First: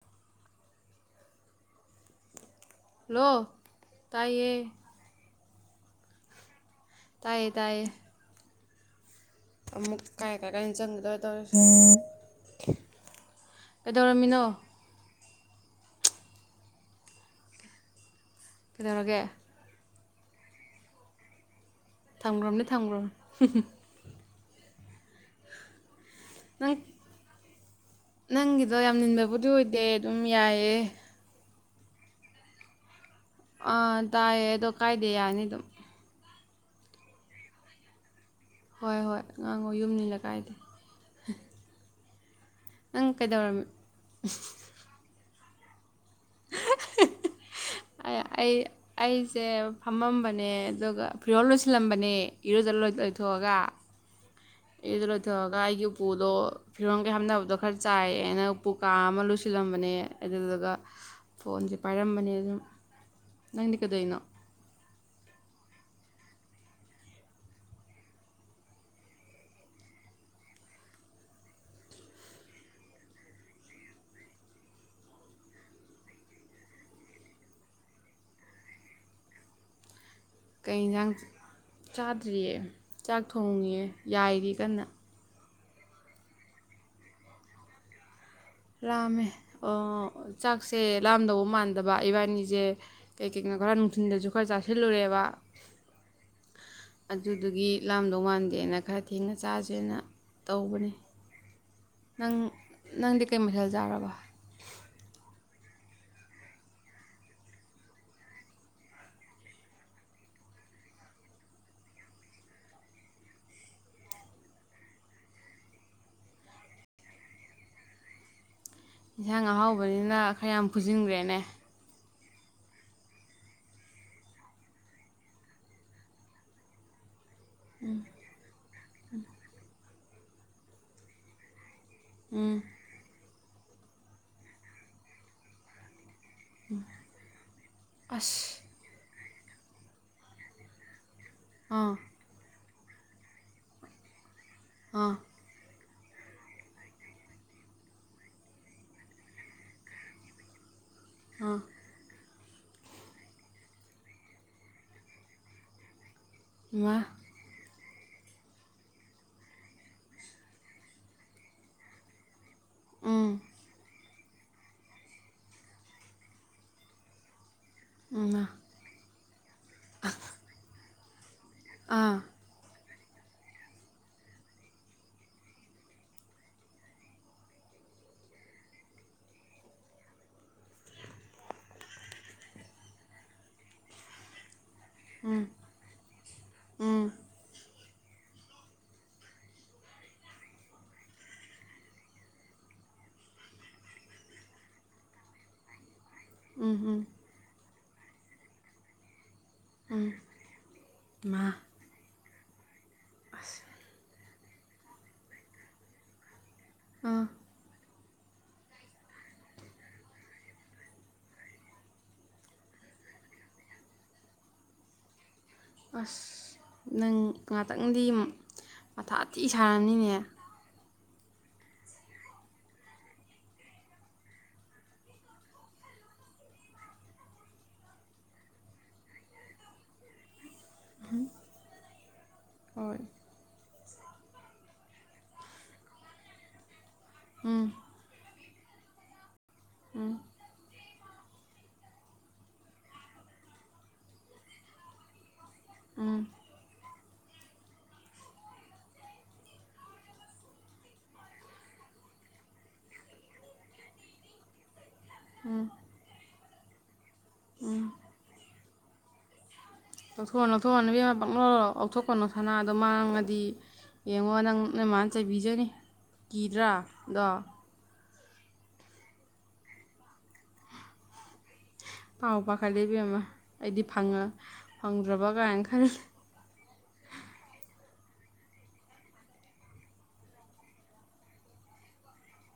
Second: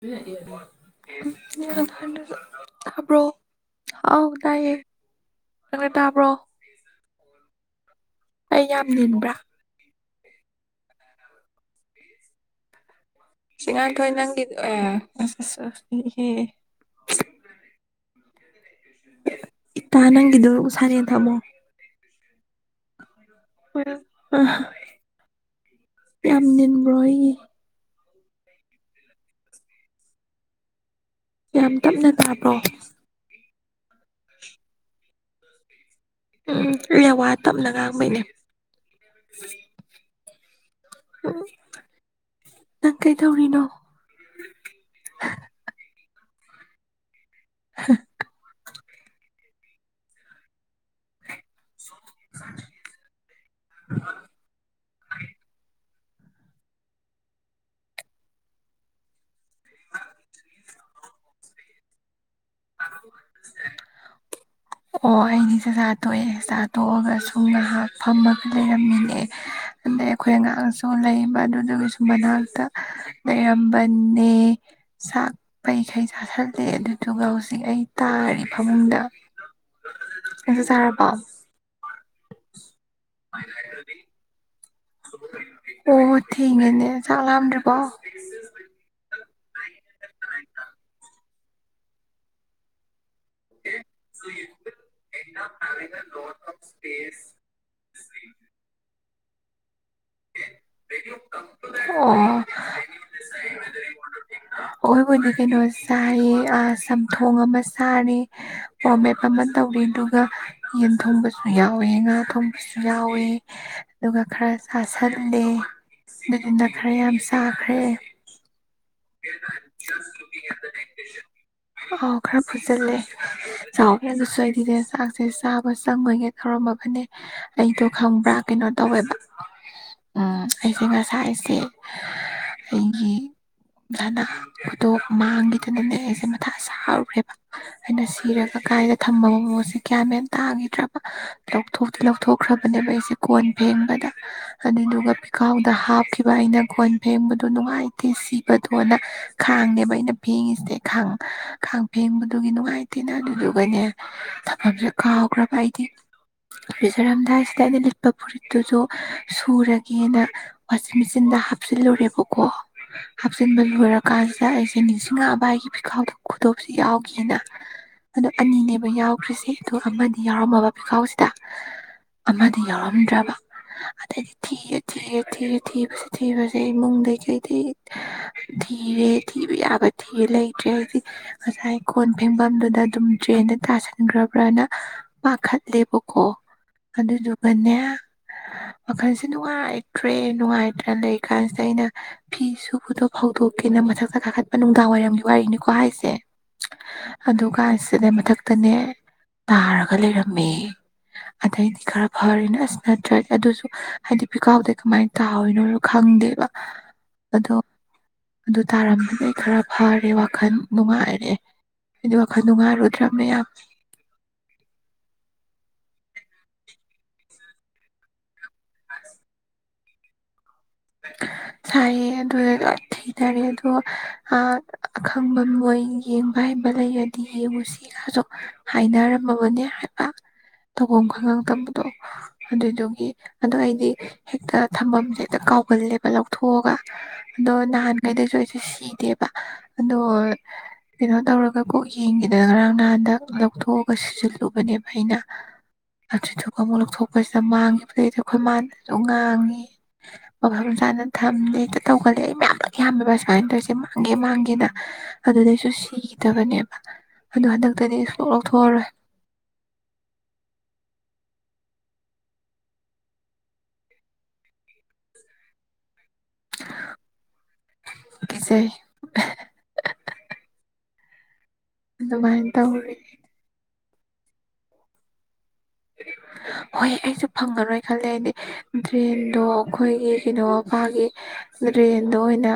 ꯌꯥ ꯈꯕ꯭ꯔꯣ ꯍꯜꯂꯣ ꯍꯥꯎ ꯇꯥꯏꯌꯦ ꯇꯌꯦ ꯑ ꯇꯕ꯭ꯔꯣ ꯇꯥꯏ ꯇꯥꯏ ꯑꯩ ꯌꯥꯝ ꯟꯕ꯭ꯔꯥ ꯑꯃꯨꯛ ꯀꯥꯏ ꯀꯥꯏ ꯀꯥꯏꯗ ꯆꯪꯒꯗꯧꯔ ꯇꯧꯔꯤꯁꯦ ꯁꯤꯁꯤꯡꯃꯥꯊꯣꯏ ꯀꯩꯗꯧꯔꯝꯃꯤꯅꯣ ꯅꯪꯒꯤ ꯑ ꯑꯦ ꯀꯩꯗꯧꯔꯒꯦ ꯇ ꯅꯪꯗꯨ ꯁꯔ ꯌꯦꯟ ꯊꯃꯣ ꯊꯥꯡꯒ꯭ꯔꯣꯝꯅꯦ ꯊꯥꯡꯒ꯭ꯔꯣꯝꯅꯦ ꯍꯣꯏ ꯑ ꯌꯥꯝ ꯅꯪ ꯟꯕ꯭ꯔꯣ ꯑꯩꯒꯤ ꯅꯪꯒꯤꯗꯣ ꯌꯥꯝ ꯟꯕꯕꯨꯗꯤ ꯑꯣꯏꯗꯦ ꯑꯗꯨꯝ ꯌꯥꯏꯑꯦ ꯌꯥꯝ ꯇꯞꯅ ꯇꯥꯕ꯭ꯔꯣ ꯑꯥ ꯇꯥꯏꯌꯦ ꯑꯗꯣ ꯀꯥꯏꯗꯦ ꯌꯥꯅꯤ ꯑꯗꯨꯝ ꯎꯝ ꯑꯩꯅ ꯋꯥ ꯇꯞꯅ ꯉꯥꯡꯕꯩꯅꯦ ꯍꯣꯏ ꯍꯣꯏ ꯉꯥꯡꯉꯣ ꯌꯨꯝ ꯅꯤꯜꯂꯛ ꯀꯥꯏꯗ ꯎꯝ ꯅꯪ ꯀꯩꯗꯧꯔꯤꯅꯣ [inaudible] ꯑꯩ ꯑꯩꯁꯦ ꯐꯝꯃꯝꯕꯅꯦ ꯑꯗꯨꯒ ꯐꯨꯔꯤꯔꯣꯜ ꯂꯣꯏꯁꯤꯜꯂꯝꯕꯅꯦ ꯏꯔꯨꯖ ꯂꯣꯏꯊꯣꯛꯑꯒ ꯏꯔꯨꯖ ꯂꯣꯏꯊꯣꯛꯑꯒ ꯑꯩꯒꯤ ꯎꯄꯨꯗꯣ ꯐꯤꯔꯣꯟꯒꯩ ꯍꯥꯝꯅꯕꯗꯣ ꯈꯔ ꯆꯥꯏꯌꯦ ꯑꯅ ꯎ ꯄꯨꯨꯀꯥ ꯑꯃ ꯂꯨ ꯁꯤꯤꯜꯂꯝꯕꯅꯦ ꯑꯗꯨꯗꯨꯒ ꯐꯣꯟꯁꯦ ꯄꯥꯏꯔꯝꯕꯅꯦ ꯑꯗꯨꯝ ꯅꯪꯗꯤ ꯀꯩꯗꯧꯔꯤꯅꯣ ꯑꯣ ꯑꯩꯅꯤꯁꯦ ꯆ ꯍꯥ ꯇꯣꯛꯑꯦ ꯆꯥ ꯇꯣꯛꯑꯒ ꯁꯨꯝ ꯉꯥꯏꯍꯥꯛ ꯐꯝꯃꯒ ꯂꯩꯔꯝꯃꯤꯅꯦ ꯑꯗꯩ ꯑꯩꯈꯣꯏ ꯉꯍꯥꯛꯁꯨ ꯂꯩꯕ ꯑꯗꯨꯗꯨꯒꯁꯨ ꯃꯅꯥꯛꯇ ꯂꯩꯔꯝꯕꯅꯦ ꯆꯥꯛ ꯄꯩꯈꯩ ꯆꯥꯁꯜꯂꯦ ꯑꯗꯨꯗꯨꯒ ꯍꯧꯖꯤꯛ ꯑꯩ ꯇꯥꯔꯦ ꯐꯃꯨꯡꯗ ꯑꯗꯨ ꯀꯩ ꯆꯔ ꯌꯦꯟꯁꯥꯡ ꯄꯝ ꯆꯥꯗ꯭ꯔꯤꯌꯦ ꯆꯥꯛ ꯊꯣꯡꯉꯦ ꯌꯥꯏꯔꯤ ꯀꯟꯅ ꯑꯣ ꯊꯦꯡꯒꯅꯦ ꯆꯝꯗ ꯄꯥꯎ ꯂꯥꯝꯃꯦ ꯑꯣ ꯆꯥꯛꯁꯦ ꯂꯥꯝꯗꯧꯕ ꯃꯥꯟꯗꯕ ꯏꯕꯥꯅꯤꯁꯦ ꯀꯩ ꯀꯩꯅꯣ ꯈꯔ ꯅꯨꯡꯊꯤꯜꯗꯁꯨ ꯈꯔ ꯆꯥꯁꯤꯜꯂꯨꯔꯦꯕ ꯑꯗꯨꯗꯨꯒꯤ ꯂꯥꯝꯗꯧ ꯃꯥꯟꯗꯦꯅ ꯈ ꯑꯊꯦꯡꯅ ꯆꯁꯤꯦꯅ ꯇꯧꯕꯅꯤ ꯅꯪ ꯅꯪꯗꯤ ꯀꯩ ꯃꯊꯦꯜ ꯆꯥꯔꯕ ꯑꯣꯕꯨꯅꯤ ꯀꯦꯅꯁ ꯆꯥꯏꯑ ꯆꯝꯊꯣꯡ ꯑꯃ ꯆꯥꯔꯦ ꯄꯣꯃꯦꯞ ꯑꯃ ꯇꯧꯔꯤ ꯑꯗꯨꯒ ꯌꯦꯟ ꯊꯣꯡꯕꯁꯨ ꯌꯥꯎꯋꯦ ꯉꯥ ꯊꯣꯡꯕꯁꯨ ꯌꯥꯎꯋꯦ ꯑꯗꯨꯒ ꯈꯔ ꯆ ꯁ ꯈꯜꯂꯦ ꯑꯗꯨꯗꯨꯅ ꯈꯔ ꯌꯥꯝ ꯆꯥꯈ꯭ꯔꯦ ꯏꯟꯁꯥꯡ ꯑꯍꯥꯎꯕꯅꯤꯅ ꯈꯔ ꯌꯥꯝ ꯐꯨꯖꯤꯟꯈ꯭ꯔꯦꯅꯦ ꯑꯥꯎ ꯈꯔ ꯐꯨꯖꯜꯂꯦ ꯆꯥꯎꯋꯦ ꯑꯗꯨꯁꯨ ꯑꯩꯗꯤꯅꯦ ꯆꯥꯛꯁꯦ ꯆꯥꯕ ꯆꯪꯕꯒꯦ ꯇꯧꯔꯝꯃꯕꯅꯦ ꯑꯩꯗꯣ ꯈꯪꯕ꯭ꯔꯥ ꯀꯩꯅꯣ ꯇꯧꯋꯦꯕ ꯎꯝ ꯑꯩꯁꯦ ꯃꯁꯥꯁꯦ ꯎꯝ ꯑꯩꯒꯤ ꯭ꯂꯅꯥ ꯀꯗ ꯃꯥꯪꯒꯤꯇ ꯅꯁꯦ ꯁꯔꯨꯔꯦꯕ ꯍꯥꯏꯅ ꯁꯤꯔꯒ ꯑꯁ ꯀꯥꯏꯗ ꯊꯝꯃꯒ ꯃꯣꯁꯦ ꯀꯌꯥꯝ ꯃꯦꯟ ꯇꯥꯈꯤꯗ꯭ꯔꯕ ꯑꯥ ꯂꯧꯊꯣꯛꯇꯤ ꯂꯧꯊꯣꯛꯈ꯭ꯔꯥ ꯅꯦꯕ ꯑꯩꯁꯦ ꯀꯣꯟ ꯐꯦꯡꯕꯗ ꯑꯅꯤꯗꯨꯒ ꯑꯥ ꯄꯤꯈꯥꯎꯗ ꯍꯥꯞ ꯇꯈꯤꯕ ꯑꯩꯅ ꯒꯣꯟ ꯐꯦꯡꯕꯗꯨ ꯅꯨꯡꯉꯥꯏꯇꯦ ꯁꯤ ꯇꯣꯟꯅ ꯈꯥꯡꯅꯦꯕ ꯑꯩꯅ ꯐꯦꯡꯉꯤꯁꯦ ꯈꯥꯡ ꯑꯥ ꯈꯥꯡ ꯐꯦꯡꯕ ꯑꯗꯨꯒꯤ ꯅꯨꯡꯉꯥꯏꯇꯦꯅ ꯑꯗꯨꯗꯨꯒꯅꯦ ꯊꯝꯐꯝꯁꯦ ꯀꯥꯎꯈ꯭ꯔꯕ ꯑꯩꯗꯤ ꯏꯃꯥ ꯔꯤꯖꯣꯔꯥꯝꯗ ꯁꯤꯗꯗ ꯑꯠꯄ ꯐꯨꯔꯤꯠꯇꯨꯁꯨ ꯁꯨꯔꯒꯦꯅ ꯋꯥꯁꯤꯡ ꯃꯦꯆꯤꯟꯗ ꯍꯥꯞꯆꯤꯜꯂꯨꯔꯦꯕꯀꯣ ꯎꯝ ꯀꯥꯟꯁꯤꯗ ꯑꯩꯁꯦ ꯅꯤꯡꯁꯤꯡꯉꯛꯑꯕ ꯑꯩꯒꯤ ꯐꯤꯈꯥꯎꯗ ꯈꯨꯗꯣꯞꯁꯦ ꯌꯥꯎꯒꯦꯅ ꯑꯣ ꯏꯃꯥ ꯑꯅꯤꯅꯦꯕ ꯌꯥꯎ ꯈ꯭ꯔꯤꯁꯤ ꯑꯗꯨ ꯑꯃꯗꯤ ꯌꯥꯎꯔꯝꯃꯕ ꯄꯤꯈꯥꯎꯁꯤꯡ ꯑꯥ ꯑꯃꯗꯤ ꯌꯥꯎꯔꯛ ꯉꯝꯗ꯭ꯔꯕ ꯑꯗꯩꯗꯤ ꯊꯤꯌꯦ ꯊꯤꯌꯦ ꯊꯤꯔꯦ ꯊꯤꯕꯁꯦ ꯊꯤꯕꯁꯦ ꯏꯃꯨꯡꯗ ꯀꯩꯗꯤ ꯊꯤꯔꯦ ꯊꯤꯕ ꯌꯥꯕ ꯊꯤꯔꯦ ꯂꯩꯇ꯭ꯔꯦ ꯍꯥꯏꯗꯤ ꯉꯁꯥꯏ ꯀꯣꯟ ꯐꯦꯡꯐꯝꯗꯨꯗ ꯑꯗꯨꯝ ꯇ꯭ꯔꯦꯟꯗ ꯇꯥꯁꯟꯈ꯭ꯔꯕ꯭ꯔꯅ ꯎꯝ ꯄꯥꯈꯠꯂꯦꯕꯀꯣ ꯎꯝ ꯑꯗꯨꯗꯨꯒꯅꯦ ꯋꯥꯈꯜꯁꯦ ꯅꯨꯡꯉꯥꯏꯇ꯭ꯔꯦ ꯅꯨꯡꯉꯥꯏꯇ꯭ꯔ ꯂꯩꯔꯤꯀꯥꯟꯁꯤꯗ ꯑꯩꯅ ꯐꯤ ꯑꯗꯨꯕꯨꯗꯣ ꯐꯧꯗꯣꯛꯀꯦꯅ ꯃꯊꯛꯇ ꯀꯥꯈꯠꯄ ꯅꯨꯡꯗꯥꯡ ꯋꯥꯏꯔꯝꯒꯤ ꯋꯥꯔꯤꯅꯤꯀꯣ ꯍꯥꯏꯁꯦ ꯎꯝ ꯎꯝ ꯑꯗꯨ ꯀꯥꯏꯁꯤ ꯁꯤꯗꯩ ꯃꯊꯛꯇꯅꯦ ꯇꯥꯔꯒ ꯎꯝ ꯂꯩꯔꯝꯃꯦ ꯏꯃꯥ ꯑꯗꯩꯗꯤ ꯈꯔ ꯐꯔꯤꯅ ꯑꯁꯤ ꯅꯠꯇ꯭ꯔꯒ ꯑꯁ ꯑꯗꯨꯁꯨ ꯍꯥꯏꯗꯤ ꯄꯤꯀꯥꯎꯗꯦ ꯀꯃꯥꯏꯅ ꯇꯥꯣꯏꯅꯣ ꯈꯪꯗꯦꯕ ꯑ ꯑꯗꯣ ꯑꯗꯨ ꯇꯥꯔꯝꯗꯨꯗꯤ ꯑꯩ ꯈꯔ ꯐꯔꯦ ꯋꯥꯈꯜ ꯅꯨꯡꯉꯥꯏꯔꯦ ꯍꯥꯏꯗꯤ ꯋꯥꯈꯜ ꯅꯨꯡꯉꯥꯏꯔꯨꯗ꯭ꯔꯕꯃꯦ ꯌꯥꯝ ꯑꯁ ꯅꯪ ꯉꯥꯛꯇꯪꯗꯤ ꯃꯊꯥꯊꯤ ꯁꯥꯔꯝꯅꯤꯅꯦ ꯁꯥꯏꯌꯦ ꯑꯗꯨ ꯂꯣꯏ ꯊꯤꯊꯔꯦ ꯑꯗꯣ ꯑꯈꯪꯕ ꯃꯣꯏ ꯌꯦꯡꯕ ꯍꯥꯏꯩꯕ ꯂꯩꯔꯗꯤ ꯌꯦꯡꯉꯨꯁꯤꯒꯁꯨ ꯍꯥꯏꯅꯔꯝꯃꯕꯅꯦ ꯍꯥꯏꯕ ꯇꯧꯐꯝ ꯈꯪꯉꯛꯇꯕꯗꯣ ꯍꯣꯏ ꯑꯗꯨꯏꯗꯨꯒꯤ ꯑꯗꯨ ꯑꯩꯗꯤ ꯍꯦꯛꯇ ꯊꯝꯐꯝꯝꯁꯦ ꯍꯦꯛꯇ ꯀꯥꯎ ꯨꯜ ꯂꯦꯕ ꯂꯧꯊꯣꯛꯑꯒ ꯑꯗꯣ ꯎꯝ ꯂꯍꯥꯟ ꯀꯩꯗꯦꯁꯨꯣꯏꯁ ꯁꯗꯦꯕ ꯑꯗꯨꯗꯣ ꯎꯝ ꯀꯩꯅꯣ ꯇꯧꯔꯒ ꯀꯣꯛ ꯌꯦꯡꯈꯤꯗꯅ ꯉꯔꯥꯡ ꯅꯍꯥꯟꯗ ꯂꯧꯊꯣꯛꯑꯒ ꯁꯤꯖꯤꯜꯂꯨꯕꯅꯦꯕ ꯑꯩꯅ ꯑ ꯎꯝ ꯆꯖꯄ ꯃꯂꯛ ꯊ ꯑꯩꯈꯣꯏ ꯁꯤꯗ ꯃꯥꯡꯈꯤꯕꯗꯩꯗꯤ ꯑꯩꯈꯣꯏ ꯃꯅꯁꯨ ꯉꯥꯡꯉꯤ ꯃꯐꯝ ꯆꯥꯅ ꯊꯝꯃꯦ ꯇꯧꯒꯜꯂꯦ ꯑꯩ ꯃꯌꯥꯝꯅ ꯌꯥꯝꯃꯦꯕ ꯁꯨꯃꯥꯏꯅ ꯇꯧꯔꯤꯁꯦ ꯃꯥꯡꯒꯦ ꯃꯥꯡꯒꯦꯅ ꯎꯝ ꯑꯗꯨꯗꯗꯁꯨ ꯁꯤꯤꯒ ꯇꯕꯅꯦ ꯑꯗꯨ ꯍꯟꯗꯛꯇꯗꯤ ꯁꯀꯨꯜ ꯂꯧꯊꯣꯛꯑꯔꯣꯏ ꯂꯧꯊꯣꯛꯑꯣ ꯂꯧꯊꯣꯛꯑ ꯅꯕꯤ ꯄꯛ ꯂꯧꯣ ꯂꯧꯊꯣꯛꯀꯅꯣ ꯁꯅꯥꯗꯣ ꯃꯥꯡꯉꯗꯤ ꯌꯦꯡꯉꯣ ꯅꯪ ꯅꯃꯅ ꯆꯩꯕꯤꯖꯅꯤ ꯀꯤꯗ꯭ꯔꯥ ꯑꯗꯣ ꯀꯁꯦ ꯄꯥꯎ ꯄ ꯇꯧꯔꯤ ꯈꯗꯕꯤ ꯑꯃꯗꯤ ꯐꯉ ꯐꯪꯗ꯭ꯔꯕ ꯀꯥꯏ ꯍꯣꯏ ꯑꯩꯁꯨ ꯐꯪꯉꯔꯣꯏ ꯈꯜꯂꯦ ꯍꯥꯏꯗꯤ ꯗ꯭ꯔꯦꯟꯗꯣ ꯑꯩꯈꯣꯏꯒꯤ ꯀꯩꯅꯣꯄꯥꯒꯤ ꯗ꯭ꯔꯦꯟꯗꯣ ꯑꯣꯏꯅ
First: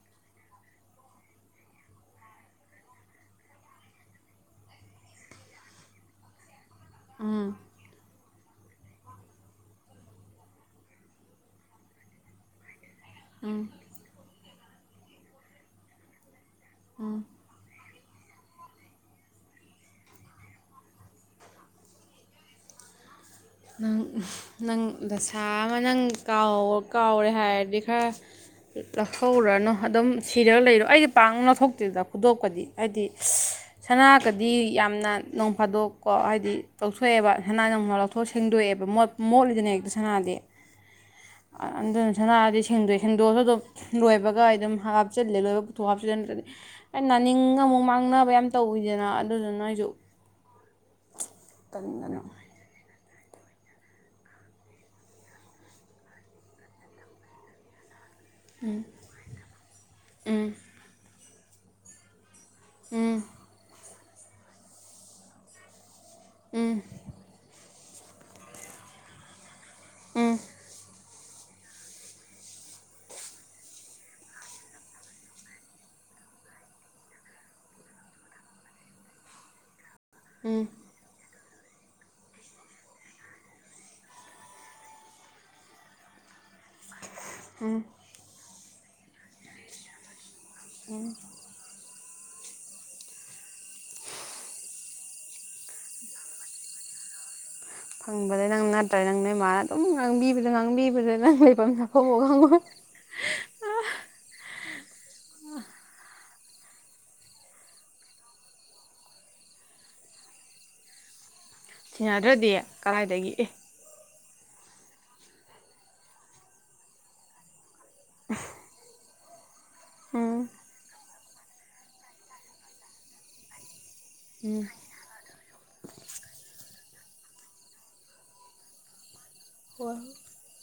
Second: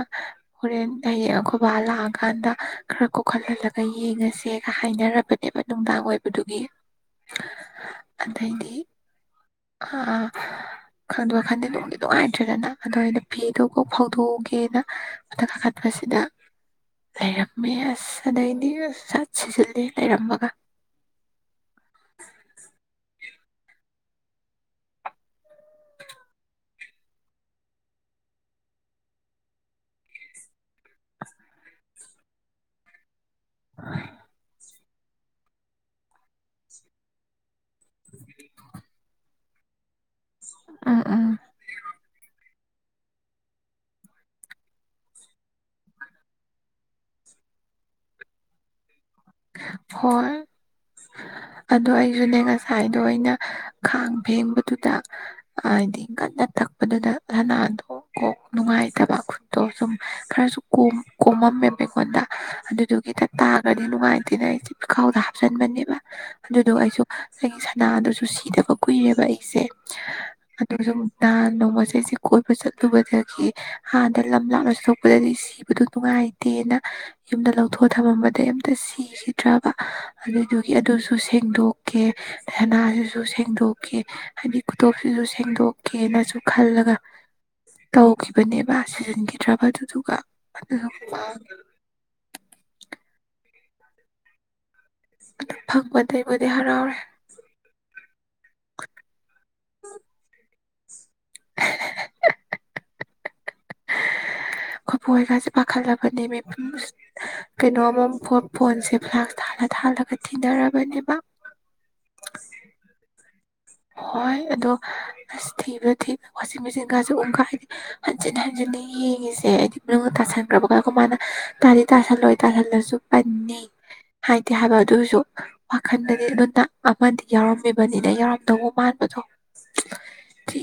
ꯍꯣꯔꯦꯟ ꯍꯌꯦꯡ ꯑꯈꯕꯥ ꯂꯥꯛꯑꯀꯥꯟꯗ ꯈꯔ ꯀꯣꯛꯍꯜꯍꯜꯂꯒ ꯌꯦꯡꯉꯁꯦꯒ ꯍꯥꯏꯅꯔꯕꯅꯦꯕ ꯅꯨꯡꯗꯥꯡ ꯑꯣꯏꯕꯗꯨꯒꯤ ꯎꯝ ꯑꯗꯤ ꯑꯥ ꯈꯪꯗꯣꯏ ꯈꯟꯗꯦ ꯅꯨꯡꯗꯤ ꯅꯨꯡꯉꯥꯏꯇ꯭ꯔꯦꯗꯅ ꯑꯗꯣ ꯑꯩꯅ ꯎꯝ ꯐꯤꯗꯨ ꯀ ꯐꯥꯎꯗꯣꯛꯎꯒꯦ ꯃꯊꯛ ꯀꯥꯈꯠꯄꯁꯤꯗ ꯇꯥꯏꯔꯛꯃꯦꯁ ꯑꯗꯩꯗꯤ ꯁꯠ ꯁꯤꯖꯤꯂꯦ ꯂꯩꯔꯝꯃꯒ ꯅꯪ ꯅꯪ ꯗꯁꯥ ꯑꯃ ꯅꯪ ꯀꯥꯎꯔꯦ ꯍꯥꯏꯔꯗꯤ ꯈꯔ ꯂꯧꯍꯧꯔꯅꯨ ꯑꯗꯨꯝ ꯁꯤꯔꯒ ꯂꯩꯔꯣ ꯑꯩꯗꯤ ꯄꯥꯛ ꯂꯧꯊꯣꯛꯇꯦꯗ ꯈꯨꯗꯣꯛꯞꯄꯗꯤ ꯍꯥꯏꯗꯤ ꯁꯅꯥꯒꯗꯤ ꯌꯥꯝꯅ ꯅꯣꯡ ꯐꯥꯗꯣꯛꯀꯣ ꯍꯥꯏꯗꯤ ꯇꯣꯛꯊꯣꯛꯑꯦꯕ [unintelligible] ꯍꯣ ꯁꯦꯡꯗꯣꯛꯑꯦꯕ ꯃꯣꯠ ꯃꯣꯠꯂꯤꯗꯅ ꯍꯦꯛꯇ ꯁꯅꯥꯗꯤ ꯎꯝ ꯎꯝ ꯁꯅꯥꯗꯤ ꯁꯦꯡꯗꯣꯛꯑꯦ ꯁꯦꯡꯗꯣꯛꯑꯁꯨ ꯑꯗꯨꯝ ꯂꯣꯏꯕꯒ ꯑꯩ ꯑꯗꯨꯝ ꯍꯥꯞꯆꯤꯜꯂꯦ ꯂꯣꯏꯕ ꯄꯨꯊꯣꯛ ꯍꯥꯞꯆꯤꯟꯜꯂꯝꯗ꯭ꯔꯗꯤ ꯑꯩ ꯅꯥꯅꯤꯡ ꯑꯃꯨꯛ ꯃꯥꯡꯅꯕ ꯌꯥꯝ ꯇꯧꯋꯤꯗꯅ ꯑꯗꯨꯗꯨꯅ ꯑꯩꯁꯨ ꯍꯣꯏ ꯑꯗꯨ ꯇꯟꯗꯅ ꯑꯩꯁꯨꯅꯦ ꯉꯁꯥꯏ ꯑꯗꯣ ꯑꯩꯅ ꯈꯥꯡ ꯐꯦꯡꯕꯗꯨꯗ ꯍꯥꯏꯗꯤ ꯀꯟꯅ ꯇꯛꯄꯗꯨꯗ ꯁꯅꯥꯗꯣ ꯀꯣꯛ ꯅꯨꯡꯉꯥꯏꯇꯕ ꯈꯨꯠꯇꯣ ꯁꯨꯝ ꯈꯔꯁꯨ ꯀꯣꯝ ꯀꯣꯝꯃꯝꯃꯦꯕ ꯑꯩꯉꯣꯟꯗ ꯎꯝ ꯑꯗꯨꯗꯨꯒꯤꯗ ꯇꯥꯒ꯭ꯔꯗꯤ ꯅꯨꯡꯉꯥꯏ ꯑꯗꯨꯅ ꯑꯩꯁꯦ ꯐꯨꯏꯈꯥꯎꯗ ꯍꯥꯞꯆꯟꯕꯅꯦꯕ ꯎꯝ ꯑꯗꯨꯗꯣ ꯑꯩꯁꯨ ꯆꯍꯤ [unintelligible] ꯅꯥꯗꯨꯁꯨ ꯁꯤꯗꯕ ꯀꯨꯏꯔꯦꯕ ꯑꯩꯁꯦ ꯎꯝ ꯑꯗꯨ ꯁꯨꯝ ꯅꯍꯥꯟ ꯅꯣꯡꯃꯁꯨ ꯁꯤ ꯀꯣꯏꯕ ꯆꯠꯂꯨꯕꯗꯒꯤ ꯑꯥꯗ ꯂꯝ ꯂꯥꯞꯅ ꯆꯠꯊꯣꯛꯄꯒꯤ ꯁꯤꯕꯗꯣ ꯅꯨꯡꯉꯥꯏꯇꯦꯅ ꯌꯨꯝꯗ ꯂꯧꯊꯣꯛ ꯊꯝꯃꯝꯕꯗꯒꯤ ꯑꯝꯇ ꯁꯤ ꯁꯤꯈꯤꯗ꯭ꯔꯕ ꯎꯝ ꯑꯗꯨꯗꯨꯒꯤ ꯑꯗꯨꯁꯨ ꯁꯤ ꯁꯦꯡꯗꯣꯛꯀꯦ ꯁꯅꯥꯁꯤꯁꯨ ꯁꯦꯡꯗꯣꯛꯀꯦ ꯍꯥꯏꯗꯤ ꯈꯨꯗꯣꯞꯁꯤꯁꯨ ꯁꯦꯡꯗꯣꯛꯀꯦꯅꯁꯨ ꯈꯜꯂꯒ ꯇꯧꯈꯤꯕꯅꯦ ꯁꯅꯥ ꯁꯤꯖꯤꯟꯈꯤꯗ꯭ꯔꯕ ꯑꯗꯨꯗꯨꯒ [unintelligible] ꯑꯗꯨ ꯐꯪꯕꯗꯕꯨꯗꯤ ꯍꯔꯥꯎꯔꯦ ꯐꯪꯕꯗ ꯅꯪ ꯅꯠꯇ꯭ꯔ ꯅꯪ ꯅꯣꯏ ꯃꯥꯅ ꯑꯗꯨꯝ ꯉꯥꯡꯕꯤꯕꯗ ꯉꯥꯡꯕꯤꯕꯗ ꯅꯪ ꯂꯩꯕꯝꯁꯨ ꯈꯩꯉꯔꯣꯏ [unintelligible] ꯈꯨꯠꯄꯥꯏꯁꯤꯁꯨ ꯄꯥꯈꯠꯂꯕꯅꯦ ꯕꯦ [unintelligible] ꯀꯩꯅꯣꯃ ꯑꯃꯨꯛ ꯐꯣ ꯐꯣꯟꯁꯦ ꯐ꯭ꯂꯥꯛꯁ ꯊꯥꯜꯂ ꯊꯥꯜꯂꯒ ꯊꯤꯟꯅꯔꯕꯅꯦꯕ ꯊꯤꯟꯅꯗ꯭ꯔꯗꯤ ꯀꯔꯥꯏꯗꯒꯤ ꯑꯦ ꯍꯣꯏ ꯑꯗꯣ ꯑꯁ ꯊꯤꯕꯗꯥ ꯊꯤꯕꯗ ꯋꯥꯆꯤꯡ ꯃꯦꯆꯤꯟꯒꯥꯁꯦ ꯑꯣꯟꯒꯥꯏꯕꯤ ꯍꯟꯖꯤꯟ ꯍꯖꯤꯟꯅ ꯌꯦꯡꯉꯤꯖꯦ [unintelligible] ꯅꯪꯅ ꯎꯝ ꯇꯥꯁꯟꯒ꯭ꯔꯕꯀ ꯀ ꯃꯥꯅ ꯇꯥꯗꯤ ꯇꯥꯁꯜꯂꯣꯏ ꯇꯥꯁꯜꯂꯁꯨ ꯄꯟꯅꯤ ꯍꯥꯏꯗꯤ ꯎꯝ ꯍꯥꯏꯕ ꯑꯗꯨꯏꯁꯨ ꯋꯥꯈꯟꯗꯗꯤ [unintelligible] ꯑꯃꯗꯤ ꯌꯥꯎꯔꯝꯃꯤꯕꯅꯤꯅ ꯌꯥꯎꯔꯝꯗꯒꯨꯝ ꯃꯥꯟꯕꯊꯣ ꯋꯥꯎ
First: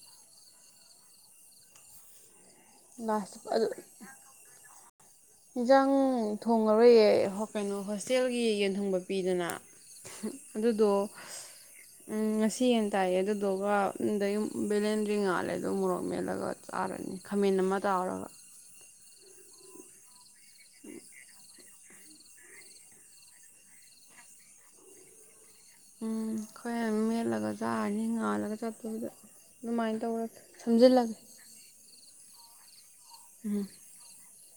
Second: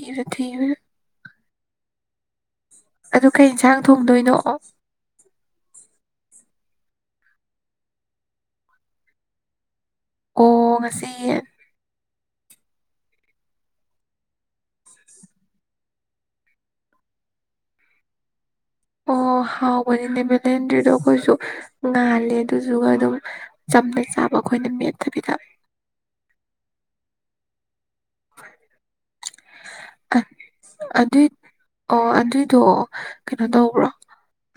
ꯁꯨ ꯊꯦꯝꯃꯨ ꯑꯗꯨ ꯀꯩ ꯌꯦꯟꯁꯥꯡ ꯊꯣꯡꯗꯣꯏꯅꯣ ꯌꯦꯟꯖꯥꯡ ꯊꯣꯡꯉꯔꯣꯏꯌꯦ ꯀꯩꯅꯣ ꯍꯣꯁꯇꯦꯜꯒꯤ ꯌꯦꯟ ꯊꯪꯕ ꯄꯤꯗꯅ ꯑꯣ ꯑꯗꯨꯗꯣ ꯉꯁꯤ ꯌꯦꯟ ꯎꯝ ꯉꯁꯤ ꯍꯦ ꯇꯥꯛꯌꯦ ꯑꯗꯨꯗꯨꯒ ꯑꯗꯩ ꯕꯦꯂꯦꯟꯗ꯭ꯔꯤ ꯉꯥꯜꯂꯦ ꯑꯗꯨꯣ ꯃꯣꯔꯣꯛ ꯃꯦꯠꯂꯒ ꯆꯥꯔꯅꯤ ꯈꯥꯃꯦꯟ ꯑꯃ ꯇꯥꯎꯔꯒ ꯑꯣ ꯍꯥꯎ ꯀꯗ꯭ꯗ ꯀꯁꯨ ꯉꯥꯜꯂꯦ ꯑꯗꯨꯗꯨꯒ ꯑꯗꯨꯝ ꯆꯝꯅ ꯆꯥꯕ ꯑꯩꯈꯣꯏꯅ ꯃꯦꯠꯇꯕꯤꯗ ꯎꯝ ꯑꯩꯈꯣꯏ ꯃꯦꯜꯂꯒꯖꯅꯤ ꯑ ꯉꯥꯜꯂꯒ ꯆꯠꯄꯗ ꯑꯗꯨꯃꯥꯏꯅ ꯇꯧꯔꯒ ꯊꯝꯖꯤꯜꯂꯒꯦ ꯑꯗꯨꯗꯣ ꯀꯩꯅꯣ ꯇꯧꯕ꯭ꯔꯣ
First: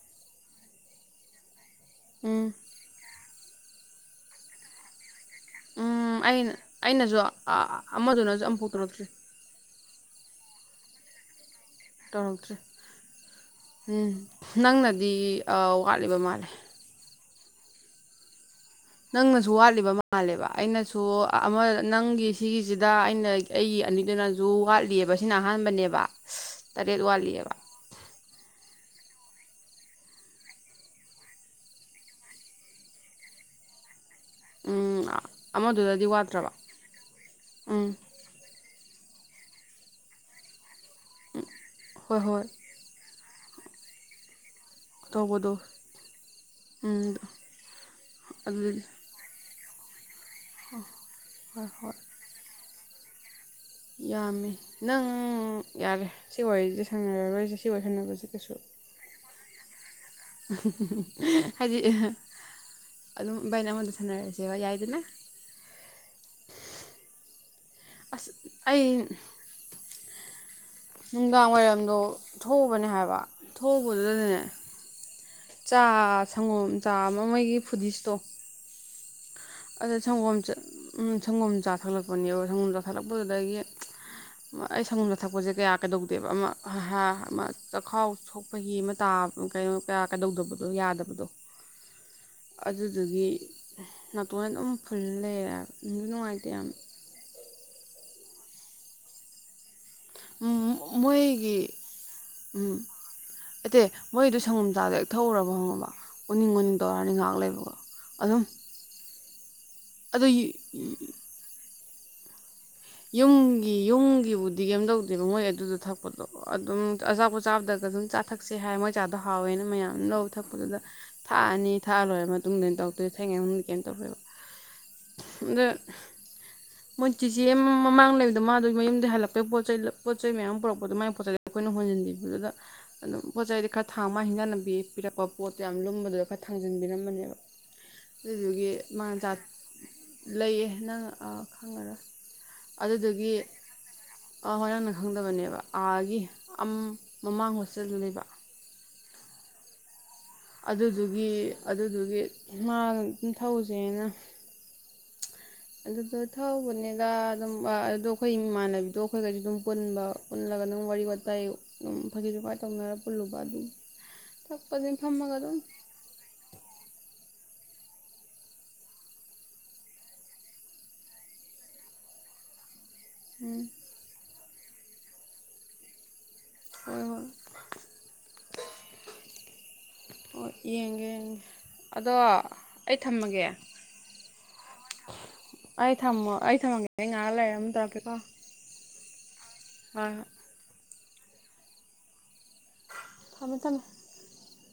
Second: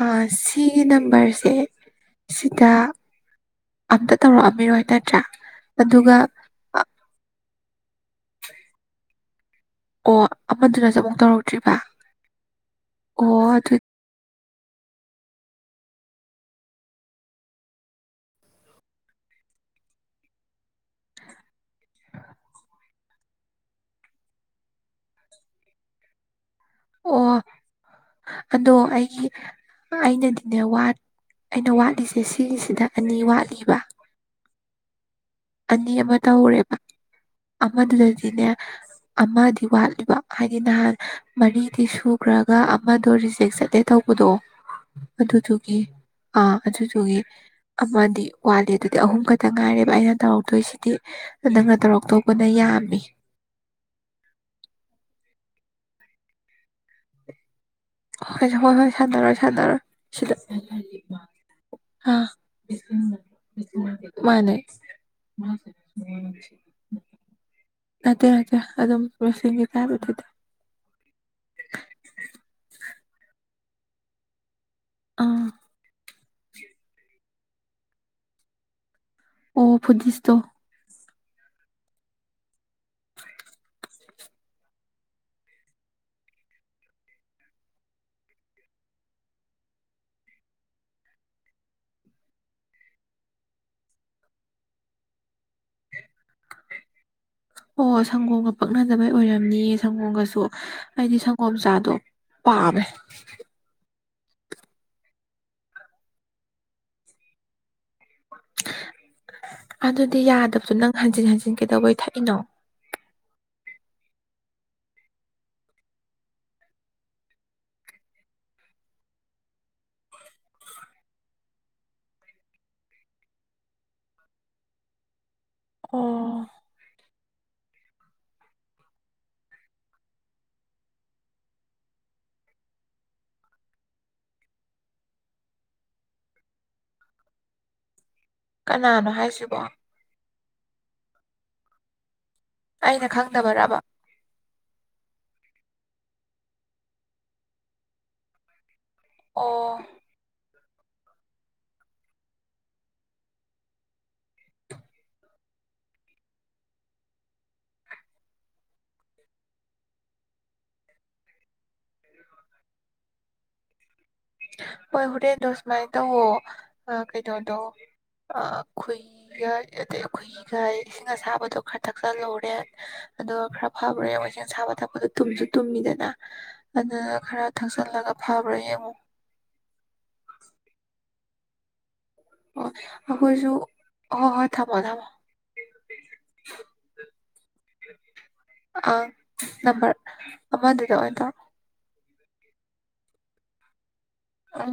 ꯑ ꯁꯤꯒꯤ ꯅꯝꯕꯔꯁꯦ ꯎꯝ ꯁꯤꯇꯥ ꯑꯝꯇ ꯇꯧꯔꯛꯑꯝꯃꯤꯔꯣꯏ ꯅꯠꯇ꯭ꯔꯥ ꯑꯗꯨꯒ ꯎꯝ ꯑꯩꯅ ꯑꯩꯅꯁꯨ ꯑ ꯑꯃꯗꯨꯅꯁꯨ ꯑꯃꯝ ꯄꯨꯊꯣꯔꯛꯇ꯭ꯔꯤ ꯑꯣ ꯑꯃꯗꯨꯅ ꯆ ꯑꯃꯨꯛ ꯇꯧꯔ ꯠꯇ꯭ꯔꯤꯕ ꯇꯧꯔꯛꯇ꯭ꯔꯤ ꯑꯣ ꯑꯗꯨ ꯎꯝ ꯅꯪꯅꯗꯤ ꯋꯥꯠꯂꯤꯕ ꯃꯥꯜꯂꯦ ꯅꯪꯅꯁꯨ ꯋꯥꯠꯂꯤꯕ ꯃꯥꯜꯂꯦꯕ ꯑꯩꯅꯁꯨ ꯑꯃ ꯅꯪꯒꯤ ꯁꯤꯒꯤꯁꯤꯗ ꯑꯩꯅ ꯑꯩꯒꯤ ꯑꯅꯤꯗꯨꯅꯁꯨ ꯋꯥꯠꯂꯤꯑꯕ ꯁꯤꯅ ꯑꯍꯥꯟꯕꯅꯦꯕ ꯇꯔꯦꯠ ꯑꯣ ꯋꯥꯠꯂꯤꯑꯕ ꯑꯗꯣ ꯑꯩ ꯑꯩꯅꯗꯤꯅꯦꯠ ꯑꯩꯅ ꯋꯥꯠꯂꯤꯁꯦ ꯁꯤꯒꯤꯁꯤꯗ ꯑꯅꯤ ꯋꯥꯠꯂꯤꯕ ꯎꯝ ꯑꯅꯤ ꯑꯃꯗꯨꯗꯗꯤ ꯑꯃ ꯋꯥꯠꯇ꯭ꯔꯕ ꯇꯧꯔꯦꯕ ꯎꯝ ꯑꯃꯗꯨꯗꯗꯤꯅꯦ ꯑꯃꯗꯤ ꯋꯥꯠꯂꯤꯕ ꯍꯥꯏꯗꯤ ꯅꯍꯥꯟ ꯃꯔꯤꯗꯤ ꯍꯣꯏ ꯍꯣꯏ ꯁꯨꯈ꯭ꯔꯒ ꯑꯃꯗꯣꯔꯤꯁꯤ ꯆꯦꯛ ꯆꯠꯇꯦ ꯇꯧꯕꯗꯣ ꯑꯇꯧꯕꯗꯣ ꯑꯗꯨꯗꯨꯒꯤ ꯑꯥ ꯎꯝ ꯑꯗꯨꯗꯨꯒꯤ ꯑꯃꯗꯤ ꯋꯥꯠꯂ ꯑꯗꯨꯗꯤ ꯑꯍꯨꯝ ꯈ ꯇ ꯉꯥꯏꯔꯤꯕꯕ ꯑꯩꯍ ꯇꯧꯔꯛꯇꯣꯏꯁꯤꯗꯤ ꯍꯣꯏ ꯅꯪꯅ ꯍꯣꯏ ꯇꯧꯔꯛꯇꯣꯛꯧꯕꯅ ꯌꯥꯝ ꯕꯤ ꯌꯥꯝꯃꯤ ꯅꯪ ꯌꯥꯔꯦ ꯁꯤ ꯋꯥꯔꯤꯁꯦ ꯁꯪꯅꯔꯔꯣꯏꯁꯦ ꯁꯤ ꯋꯥꯏꯊꯅꯒꯖꯤ ꯀꯁꯨ ꯆꯗꯔ ꯍꯥꯏꯗꯤ ꯑꯥ ꯑꯗꯨꯝ ꯕꯥꯥꯏꯅ ꯑꯩꯉꯣꯟꯗ ꯃꯥꯅꯦ ꯁꯥꯟꯅꯔꯁꯦꯕ ꯌꯥꯏꯗꯅ ꯅꯠꯇꯦ ꯑꯁ ꯅꯠꯇꯦ ꯑꯩ ꯑꯗꯨꯝ ꯔꯦꯁꯂꯤꯡꯒꯤ ꯇꯥꯏꯞꯇꯨꯗ ꯅꯨꯡꯗꯥꯡ ꯋꯥꯏꯔꯝꯗꯣ ꯊꯣꯛꯎꯕꯅꯦ ꯍꯥꯏꯕ ꯊꯣꯛꯧꯕꯗꯨꯅꯦ ꯑꯥ ꯆꯥ ꯁꯪꯒꯣꯝ ꯆꯥ ꯑꯃ ꯑꯃꯒꯤꯩꯒꯤ ꯐꯨꯗꯤꯁꯇꯣ ꯑꯣ ꯑꯗꯣ ꯐꯨꯗꯤꯁꯇꯣ ꯁꯪꯒꯣꯝꯁ ꯎ ꯁꯪꯒꯣꯝ ꯆꯥ ꯊꯛꯂꯛꯄꯅꯦꯕ ꯁꯪꯒꯣꯝ ꯆꯥ ꯊꯛꯂꯛꯄꯗꯨꯗꯒꯤ ꯑꯩ ꯁꯪꯒꯣꯝ ꯆꯥ ꯊꯛꯄꯁꯦ ꯀꯌꯥ ꯀꯩꯗꯧꯗꯦꯕ ꯑꯃ ꯍꯥ ꯑꯃ ꯆꯈꯥꯎ ꯁꯣꯛꯄꯒꯤꯤ ꯑꯃ ꯇꯥꯕ ꯀꯣ ꯀꯌꯥ ꯀꯩꯗꯧꯗꯕꯗꯣ ꯌꯥꯗꯕꯗꯣ ꯑꯗꯨꯗꯨꯒꯤ ꯅꯥꯇꯣꯟ ꯑꯗꯨꯝ ꯐꯨꯜ ꯂꯩꯔꯦꯁꯨ ꯅꯨꯡꯉꯥꯏꯇꯦ ꯌꯥꯝ ꯑꯣ ꯁꯪꯒꯣꯝꯒ ꯄꯛꯅꯗꯕꯩ ꯑꯣꯏꯔꯝꯅꯤ ꯁꯪꯒꯣꯝꯒꯁꯨ ꯑꯩꯗꯤ ꯃꯣꯏꯒꯤ ꯁꯪꯒꯣꯝꯆꯥꯗꯣ ꯄꯥꯝꯃꯦ ꯃꯣꯏꯗꯨ ꯁꯪꯒꯣꯝ ꯆꯥꯗ ꯑꯦꯛ ꯊꯎꯔꯕ ꯍꯪꯉꯕ ꯎꯅꯤꯡ ꯑꯣꯅꯤꯡ ꯇꯧꯔꯅꯤ ꯉꯥꯏꯍꯥꯛ ꯂꯩꯕꯀꯣ ꯑꯗꯨꯗꯤ ꯑꯗꯨ ꯌꯥꯗꯕꯁꯨ ꯅꯪ ꯍꯟꯖꯤꯟ ꯍꯟꯖꯤꯟ ꯀꯩꯗꯧꯕꯩ ꯊꯛꯏꯩꯅꯣ ꯌꯨꯝꯒꯤ ꯌꯨꯝꯒꯤꯕꯨꯗꯤ ꯀꯩꯝ ꯇꯧꯗꯦꯕ ꯃꯣꯏ ꯑꯗꯨꯗ ꯊꯛꯄꯗꯣ ꯑꯗꯨꯝ ꯑꯆꯥꯥꯛꯄꯣꯠ ꯆꯥꯕꯗꯒ ꯑꯗꯨꯝ ꯆꯥ ꯊꯛꯁꯦ ꯍꯥꯏ ꯃꯣꯏ ꯆꯥꯗꯣ ꯍꯥꯎꯋꯦꯅ ꯃꯌꯥꯝ ꯂꯧ ꯊꯛꯄꯗꯨꯗ ꯊꯥꯛꯑꯅꯤ ꯊꯥꯛꯑ ꯂꯣꯏꯔ ꯃꯇꯨꯡꯗꯩꯅ ꯇꯧꯗꯣꯏ ꯊꯦꯡꯅꯩ ꯃꯅꯨꯡꯗꯗꯤ ꯀꯩꯝ ꯇꯧꯋꯦꯕ ꯑꯗ ꯑꯣ ꯃꯣꯏ ꯆꯤ ꯁ ꯃꯃꯥꯡ ꯂꯩꯕꯗ ꯃꯥꯗꯨꯒꯤ ꯃꯌꯨꯝꯗꯩ ꯍꯜꯂꯛꯄꯩ ꯄꯣꯠ ꯆꯩ ꯄꯣꯠ ꯆꯩ ꯃꯌꯥꯝ ꯑꯃ ꯄꯨꯔꯛꯄꯗꯣ ꯃꯒꯤ ꯄꯣꯠ ꯆꯩꯗ ꯑꯩꯈꯣꯏꯅ ꯍꯣꯟꯖꯤꯟꯕꯤꯕꯗꯨꯗ ꯑꯗꯨꯝ ꯄꯣꯠ ꯆꯩꯗꯤ ꯈꯔ ꯊꯥꯡ ꯃꯥ ꯍꯤꯡꯖꯥꯟꯅꯕꯤ ꯄꯤꯔꯛꯄ ꯄꯣꯠꯇꯣ ꯌꯥꯝ ꯂꯨꯝꯕꯗꯨꯗ ꯈꯔ ꯊꯥꯡꯖꯟꯕꯤꯔꯝꯕꯅꯦꯕ ꯀꯅꯥꯅꯣ ꯍꯥꯏꯁꯤꯕꯣ ꯂꯩꯌꯦ ꯍꯥꯏꯅ ꯈꯪꯉꯔꯁꯤ ꯑꯩꯅ ꯑꯗꯨꯒꯤ ꯈꯪꯗꯕꯔꯕ ꯍꯣꯏ ꯅꯪꯅ ꯈꯪꯗꯕꯅꯦꯕ ꯑꯥꯒꯤ ꯃꯃꯥꯡ ꯍꯣꯁꯇꯦꯜꯗ ꯂꯩꯕ ꯑꯣ ꯑꯗꯨꯗꯨꯒꯤ ꯑꯗꯨꯗꯨꯒꯤ ꯃꯥ ꯅꯤꯡꯊꯧꯁꯦꯅ ꯑꯗꯨꯗꯣ ꯊꯧꯕꯅꯦꯒ ꯑꯗꯨꯝ ꯑꯗꯨꯗꯣ ꯑꯩꯈꯣꯏ ꯏꯃꯥꯟꯅꯕꯤꯗꯣ ꯑꯩꯈꯣꯏꯒꯁꯨ ꯑꯗꯨꯝ ꯄꯨꯟꯕ ꯄꯨꯜꯂꯒ ꯑꯗꯨꯝ ꯋꯥꯔꯤ ꯋꯥꯇꯥꯏ ꯑꯗꯨ ꯐꯖꯅꯃꯥꯏꯅ ꯇꯧꯅꯔ ꯄꯨꯜꯂꯨꯕ ꯑꯗꯨꯝ ꯊꯛꯄꯗꯤ ꯍꯣꯏ ꯐꯝꯃꯒ ꯍꯣꯔꯦꯟꯗꯣ ꯑꯗꯨꯝ ꯁꯨꯃꯥꯏꯅ ꯇꯧꯋꯣ ꯀꯩꯗꯧꯅꯤ ꯑꯗꯣ ꯈꯨꯍꯤꯒ ꯑꯗꯩ ꯈꯨꯍꯤꯒ ꯏꯁꯤꯡ ꯑꯁꯥꯕꯗꯣ ꯈꯔ ꯊꯛꯆꯜꯍꯧꯔꯦ ꯑ ꯎꯝ ꯈꯔ ꯐꯕꯔ꯭ꯔꯦ ꯃꯣꯏꯖꯦꯟ ꯁꯥꯕ ꯇꯄꯗꯣ ꯇꯨꯝꯁꯨ ꯇꯨꯝꯃꯤꯗꯅ ꯑꯗꯨꯅ ꯍꯣꯏ ꯍꯣꯏ ꯈꯔ ꯊꯛꯆꯤꯜꯂꯒ ꯐꯥꯕ꯭ꯔꯥ ꯌꯦꯡꯉꯨ ꯌꯦꯒꯦꯦ ꯑꯗꯣ ꯑꯣ ꯑꯩ ꯊꯝꯃꯒꯦ ꯑꯩꯈꯣꯏꯁꯨ ꯍꯣꯏ ꯍꯣꯏ ꯊꯝꯃꯣ ꯊꯝꯃꯣ ꯑꯩ ꯊꯝꯃꯣ ꯑꯩ ꯊꯝꯃꯒꯦ ꯑꯩ ꯉꯥꯏꯍꯥꯛ ꯂꯩꯔꯝ ꯇꯧꯀꯦꯀꯣ ꯑꯥ ꯅꯝꯕꯔ ꯑꯗꯨꯗ [inaudible] ꯊꯃꯦ ꯊꯃꯦ ꯑ